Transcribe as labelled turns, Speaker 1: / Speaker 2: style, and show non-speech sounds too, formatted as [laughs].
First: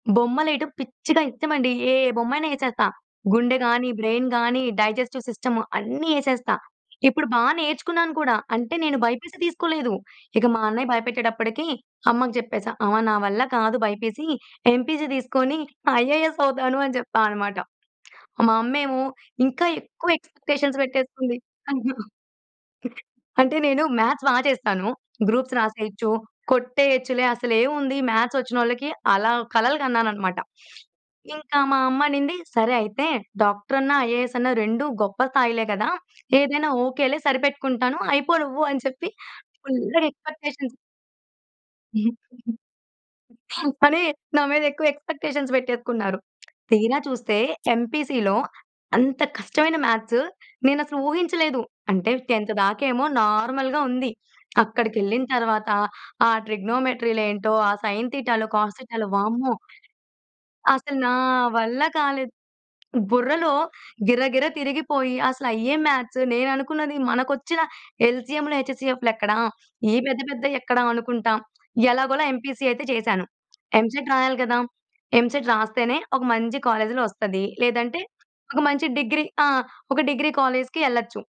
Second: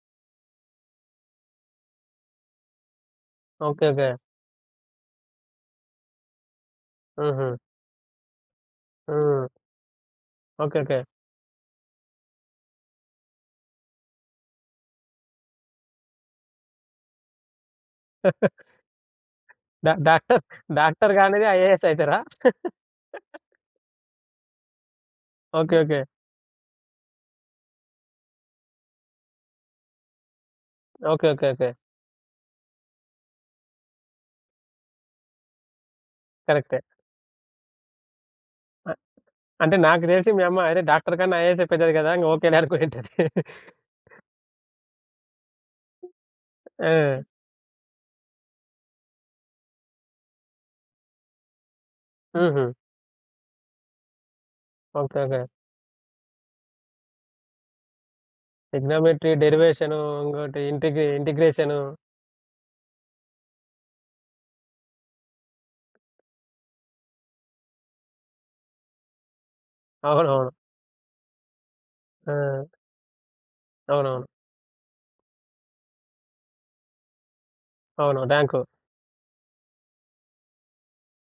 Speaker 1: బొమ్మలెయటం పిచ్చిగా ఇత్తమండి. ఏ బొమ్మయిన వేచేత్తా. గుండె
Speaker 2: ఓకే.
Speaker 1: గానీ,
Speaker 2: ఓకే.
Speaker 1: బ్రెయిన్ గానీ, డైజెస్టివ్ సిస్టమ్ అన్నీ యేసేస్తా. ఇప్పుడు బా
Speaker 2: హుహు.
Speaker 1: నేర్చుకున్నాను కూడా. అంటే, నేను బైపీసీ
Speaker 2: హ్మ్.
Speaker 1: తీసుకోలేదు. ఇక మా
Speaker 2: ఓకే.
Speaker 1: అన్నయ్య
Speaker 2: ఓకే.
Speaker 1: బయపెట్టేటప్పడికీ అమ్మకి చెప్పేశా. "అమ్మ నా వల్ల కాదు బైపీసీ, ఎంపీసీ తీసుకోనీ ఐఏఎస్ అవుతాను" అని చెప్పా అనమాట. మా అమ్మ ఏమో
Speaker 2: [chuckles]
Speaker 1: ఇంకా
Speaker 2: డ
Speaker 1: ఎక్కువ
Speaker 2: డాక్టర్,
Speaker 1: ఎక్స్‌పెక్టేషన్స్
Speaker 2: డాక్టర్
Speaker 1: పెట్టేసుకుంది.
Speaker 2: గానీ ఐఏఎస్
Speaker 1: అయ్యో!
Speaker 2: అయితారా? [laughs]
Speaker 1: అంటే, నేను మ్యాథ్స్ బా చేస్తాను. "Groups
Speaker 2: okay. ఓకే.
Speaker 1: రాసేయచ్చు, కొట్టేయచ్చులే. అసలేవుంది మ్యాథ్స్‌చ్చి‌నోళ్ళకి," అలా కలలు కన్నాననమాట.
Speaker 2: ఓకే. ఓకే.
Speaker 1: ఇంకా
Speaker 2: ఓకే.
Speaker 1: మా అమ్మ అనింది "సరే అయితే డాక్టరన్న, ఐఏఎసన్న రెండు గొప్ప స్థాయిలే కదా! ఏదైనా
Speaker 2: కరక్టే.
Speaker 1: ఓకే‌లే, సరిపెట్టుకుంటాను. అయిపో నువ్వు" అని
Speaker 2: అ
Speaker 1: చెప్పి
Speaker 2: అంటే,
Speaker 1: ఫుల్లుగా
Speaker 2: నాకు తెలిసి మీ అమ్మ
Speaker 1: ఎక్స్‌పెక్టేషన్స్
Speaker 2: అరె! డాక్టర్ కన్నా ఐఏఎస్సే పెద్దది గదా! ఓకేలే
Speaker 1: [laughs]
Speaker 2: అనుకోనుంటది. [laughs]
Speaker 1: అని నా మీద ఎక్కువ ఎక్స్‌పెక్టేషన్స్ పెట్టేసుకున్నారు. తీరా
Speaker 2: ఆ!
Speaker 1: చూస్తే ఎంపీసీ‌లో అంత కష్టమైన మ్యాథ్స్ నేనసలు ఊహించలేదు. అంటే, 10థ్
Speaker 2: హుహు.
Speaker 1: దాకేమో నార్మల్‌గా ఉంది.
Speaker 2: ఓకే.
Speaker 1: అక్కడికెళ్ళిన
Speaker 2: ఓకే.
Speaker 1: తర్వాత ఆ ట్రిగ్నోమెట్రీ‌లేంటో, ఆ సైన్ థీటాలు, కాస్ థీటాలు,
Speaker 2: ట్రిగ్నమెట్రీ,
Speaker 1: వామ్మో!
Speaker 2: డెరివేషనూ, ఇంకోటి
Speaker 1: అసలు
Speaker 2: ఇంటిగ్
Speaker 1: నా
Speaker 2: ఇంటిగ్రేషను.
Speaker 1: వల్ల కాలేదు. బుర్రలో గిర గిర తిరిగిపోయి, అసలయ్యే మ్యాథ్స్. నేననుకున్నది, మనకొచ్చిన ఎల్‌సీఎం‌లు, హెచ్‌సీఎఫ్‌లు ఎక్కడ? ఈ పెద్ద
Speaker 2: అవునవును.
Speaker 1: పెద్దయి ఎక్కడ అనుకుంటాం. ఎలాగోలా
Speaker 2: ఆ!
Speaker 1: ఎంపీసీ అయితే చేశాను. ఎంసెట్
Speaker 2: అవునవును.
Speaker 1: రాయాలి కదా! ఎంసెట్ రాస్తేనే ఒక మంచి కాలేజ్‌లో ఒస్తది, లేదంటే
Speaker 2: అవును.
Speaker 1: ఒక
Speaker 2: ర్యాంకు
Speaker 1: మంచి డిగ్రీ ఆ! ఒక డిగ్రీ కాలేజ్‌కి యెళ్ళొచ్చు.